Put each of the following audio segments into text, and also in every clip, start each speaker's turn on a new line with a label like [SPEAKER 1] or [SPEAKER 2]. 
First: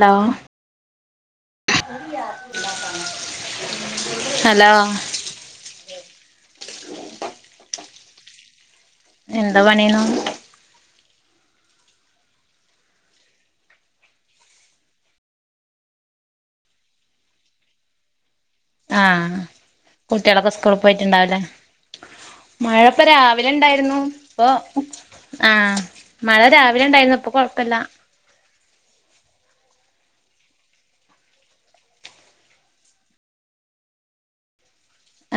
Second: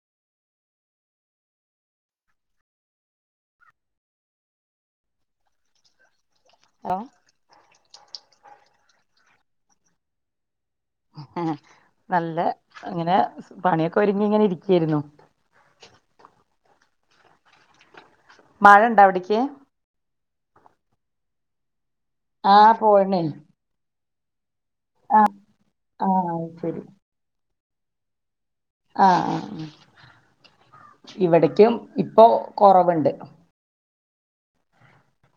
[SPEAKER 1] Hello hello
[SPEAKER 2] hello
[SPEAKER 1] എന്താ പണിയെയ്നു
[SPEAKER 2] നല്ല അങ്ങനെ പണിയൊക്കെ ഒരുങ്ങി ഇങ്ങനെ ഇരിക്കായിരുന്നു. മഴ ഇണ്ടോ അവിടേക്ക്
[SPEAKER 1] ആഹ് കുട്ടികളൊക്കെ സ്കൂളിപോയിട്ടുണ്ടാവുലേ.
[SPEAKER 2] ആഹ്
[SPEAKER 1] മഴപ്പ
[SPEAKER 2] പോണേ
[SPEAKER 1] രാവിലെണ്ടായിരുന്നു. അപ്പൊ ആഹ്
[SPEAKER 2] ആഹ്
[SPEAKER 1] മഴ
[SPEAKER 2] അത് ശരി
[SPEAKER 1] രാവിലെ ഉണ്ടായിരുന്നു ഇപ്പൊ കുഴപ്പില്ല.
[SPEAKER 2] ആഹ് ഇവിടക്കും ഇപ്പൊ കൊറവുണ്ട്.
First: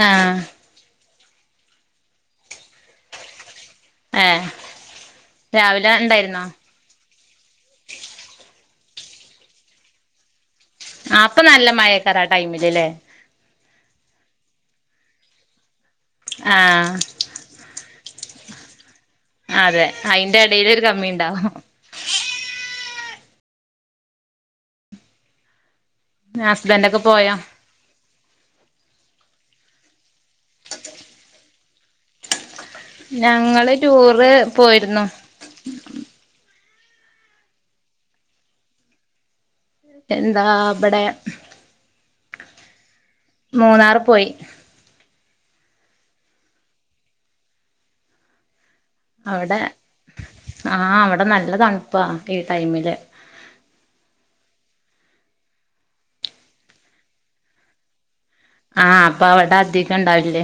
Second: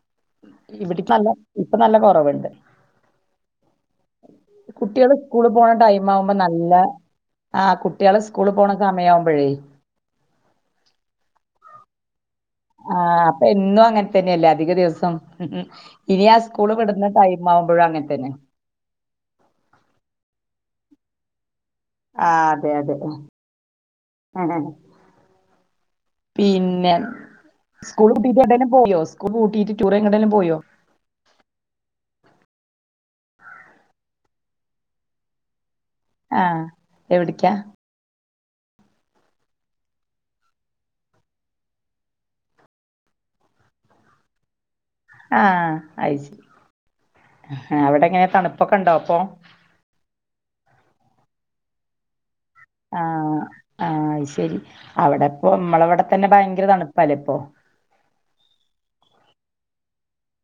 [SPEAKER 1] ആഹ്
[SPEAKER 2] ഇവിടക്ക് നല്ല ഇപ്പ നല്ല കുറവുണ്ട്.
[SPEAKER 1] ഏഹ്
[SPEAKER 2] കുട്ടികൾ സ്കൂളിൽ
[SPEAKER 1] രാവിലെ
[SPEAKER 2] പോണടൈം ആവുമ്പോ
[SPEAKER 1] ഉണ്ടായിരുന്നോ
[SPEAKER 2] നല്ല ആഹ് കുട്ടികളെ സ്കൂളിൽ പോണസമയയാവുമ്പോഴേ.
[SPEAKER 1] ആഹ് അപ്പൊനല്ല മഴയാ ട്ടര ആട്ടയിമ്മിൽ.
[SPEAKER 2] ആഹ് അപ്പൊ എന്നും അങ്ങനെതന്നെയല്ലേ അധിക ദിവസം ഇനി ആ സ്കൂള്
[SPEAKER 1] ആഹ്
[SPEAKER 2] വിടുന്ന ടൈ മാവമ്പോഴും അങ്ങനത്തന്നെ.
[SPEAKER 1] അതെ അതിന്റെ ഇടയിൽ ഒരു കമ്മിണ്ടാവോ
[SPEAKER 2] ആഹ് അതെ അതെ പിന്നെ
[SPEAKER 1] ഹസ്ബൻഡൊക്കെ പോയോ
[SPEAKER 2] സ്കൂൾ പൂട്ടിയിട്ട് എവിടേലും പോയോ സ്കൂൾ പൂട്ടിയിട്ട് ടൂർ എങ്ങടോലും പോയോ?
[SPEAKER 1] ഞങ്ങള് ടൂറ് പോയിരുന്നു.
[SPEAKER 2] ആഹ് എവിടിക്കാ.
[SPEAKER 1] എന്താ ബടെ. മൂന്നാർ പോയി.
[SPEAKER 2] ആഹ് അശേരി അവിടെ എങ്ങനെ തണുപ്പൊക്കെണ്ടോ?
[SPEAKER 1] അവിടെ ആഹ് അവിടെ നല്ല തണുപ്പാ ഈ ടൈം
[SPEAKER 2] ആഹ് ആഹ് അത് ശരി അവിടെപ്പ നമ്മളവിടെ തന്നെ ഭയങ്കര തണുപ്പല്ലപ്പൊ.
[SPEAKER 1] ആഹ് അപ്പൊ അവിടെ ആതികണ്ടാവില്ലേ.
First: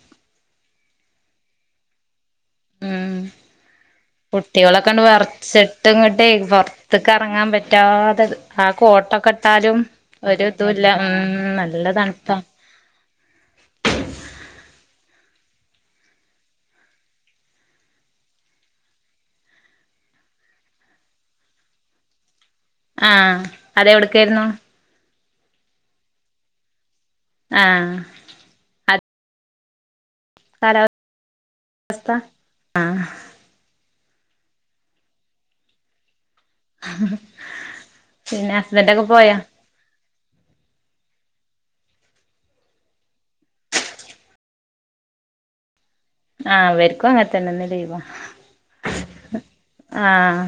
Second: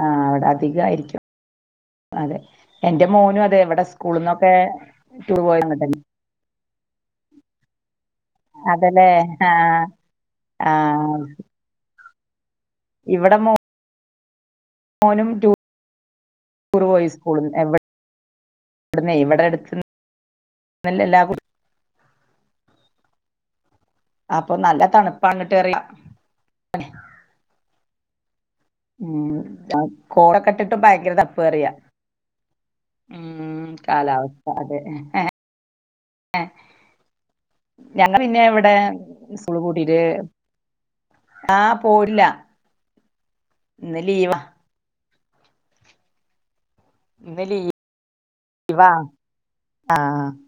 [SPEAKER 2] ആഹ് അവിടെ അധികമായിരിക്കും അതെ. എന്റെ
[SPEAKER 1] ഉം
[SPEAKER 2] മോനും അതെ ഇവിടെ സ്കൂളന്നൊക്കെ
[SPEAKER 1] കുട്ടികളൊക്കെണ്ട്
[SPEAKER 2] ടൂർ പോയിന്നട്ടന്നെ.
[SPEAKER 1] ത്തക്ക് ഇറങ്ങാൻ പറ്റാതെ ആ
[SPEAKER 2] അതല്ലേ
[SPEAKER 1] കോട്ടൊക്കെ ഇട്ടാലും
[SPEAKER 2] ആഹ്
[SPEAKER 1] ഒരു ഇതുഇല്ല ഉം
[SPEAKER 2] ആഹ്
[SPEAKER 1] നല്ല നല്ല തണുപ്പാ.
[SPEAKER 2] ഇവിടെ മോ മോനും ടൂറ് പോയി സ്കൂള് എവിടെ ഇവിടുന്നേ ഇവിടെ അടുത്ത്ന്ന് എല്ലാ
[SPEAKER 1] ആഹ് അതെവിടെ
[SPEAKER 2] അപ്പൊ നല്ല തണുപ്പാണിട്ട് എറിയാം
[SPEAKER 1] ആഹ് അത്
[SPEAKER 2] ഉം കോടക്കെ ഇട്ടിട്ട്
[SPEAKER 1] കാലാവസ്ഥ
[SPEAKER 2] ഭയങ്കര തപ്പ് പറയാ
[SPEAKER 1] ആഹ്
[SPEAKER 2] ഉം കാലാവസ്ഥ അതെ ഏ ഞങ്ങള് പിന്നെ ഇവിടെ
[SPEAKER 1] ഹസ്ബൻഡ് ഒക്കെ പോയാ
[SPEAKER 2] സ്കുള് പൂട്ടിയിട്ട് ആഹ് പോവില്ല ഇന്ന് ലീവാ
[SPEAKER 1] ആഹ് ഇവരിക്കും അങ്ങനത്തന്നെ ഇന്ന് ലീവാ
[SPEAKER 2] ലീവാ ആ
[SPEAKER 1] ആഹ്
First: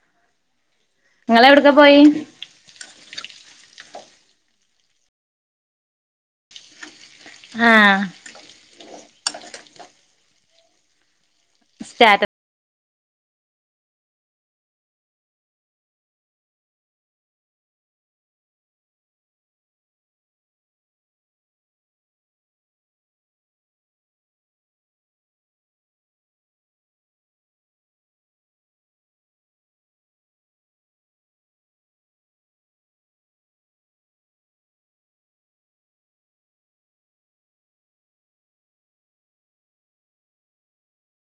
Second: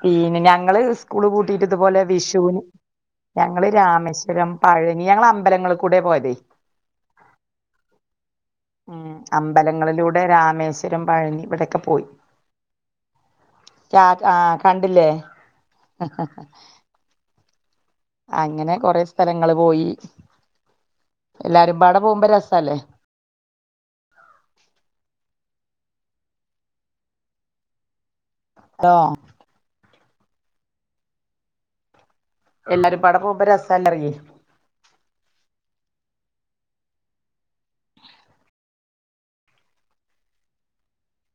[SPEAKER 2] പിന്നെ ഞങ്ങള് സ്കൂള് പൂട്ടീട്ട്
[SPEAKER 1] നിങ്ങളെവിടക്കാ പോയി
[SPEAKER 2] ഇതുപോലെ വിഷുവിന് ഞങ്ങള് രാമേശ്വരം പഴനി ഞങ്ങള് അമ്പലങ്ങളിൽ കൂടെയാ പോയതേ
[SPEAKER 1] ആഹ്
[SPEAKER 2] ഉം അമ്പലങ്ങളിലൂടെ രാമേശ്വരം പഴനി ഇവിടൊക്കെ പോയി
[SPEAKER 1] സ്റ്റാറ്റ
[SPEAKER 2] രാ ആഹ് കണ്ടില്ലേ അങ്ങനെ കൊറേ സ്ഥലങ്ങള് പോയി. എല്ലാരും പാടെ പോകുമ്പോ രസല്ലെ ആഹ് എല്ലാരും പാടെ പോവുമ്പം രസല്ലെറ്യെ. [inaudible]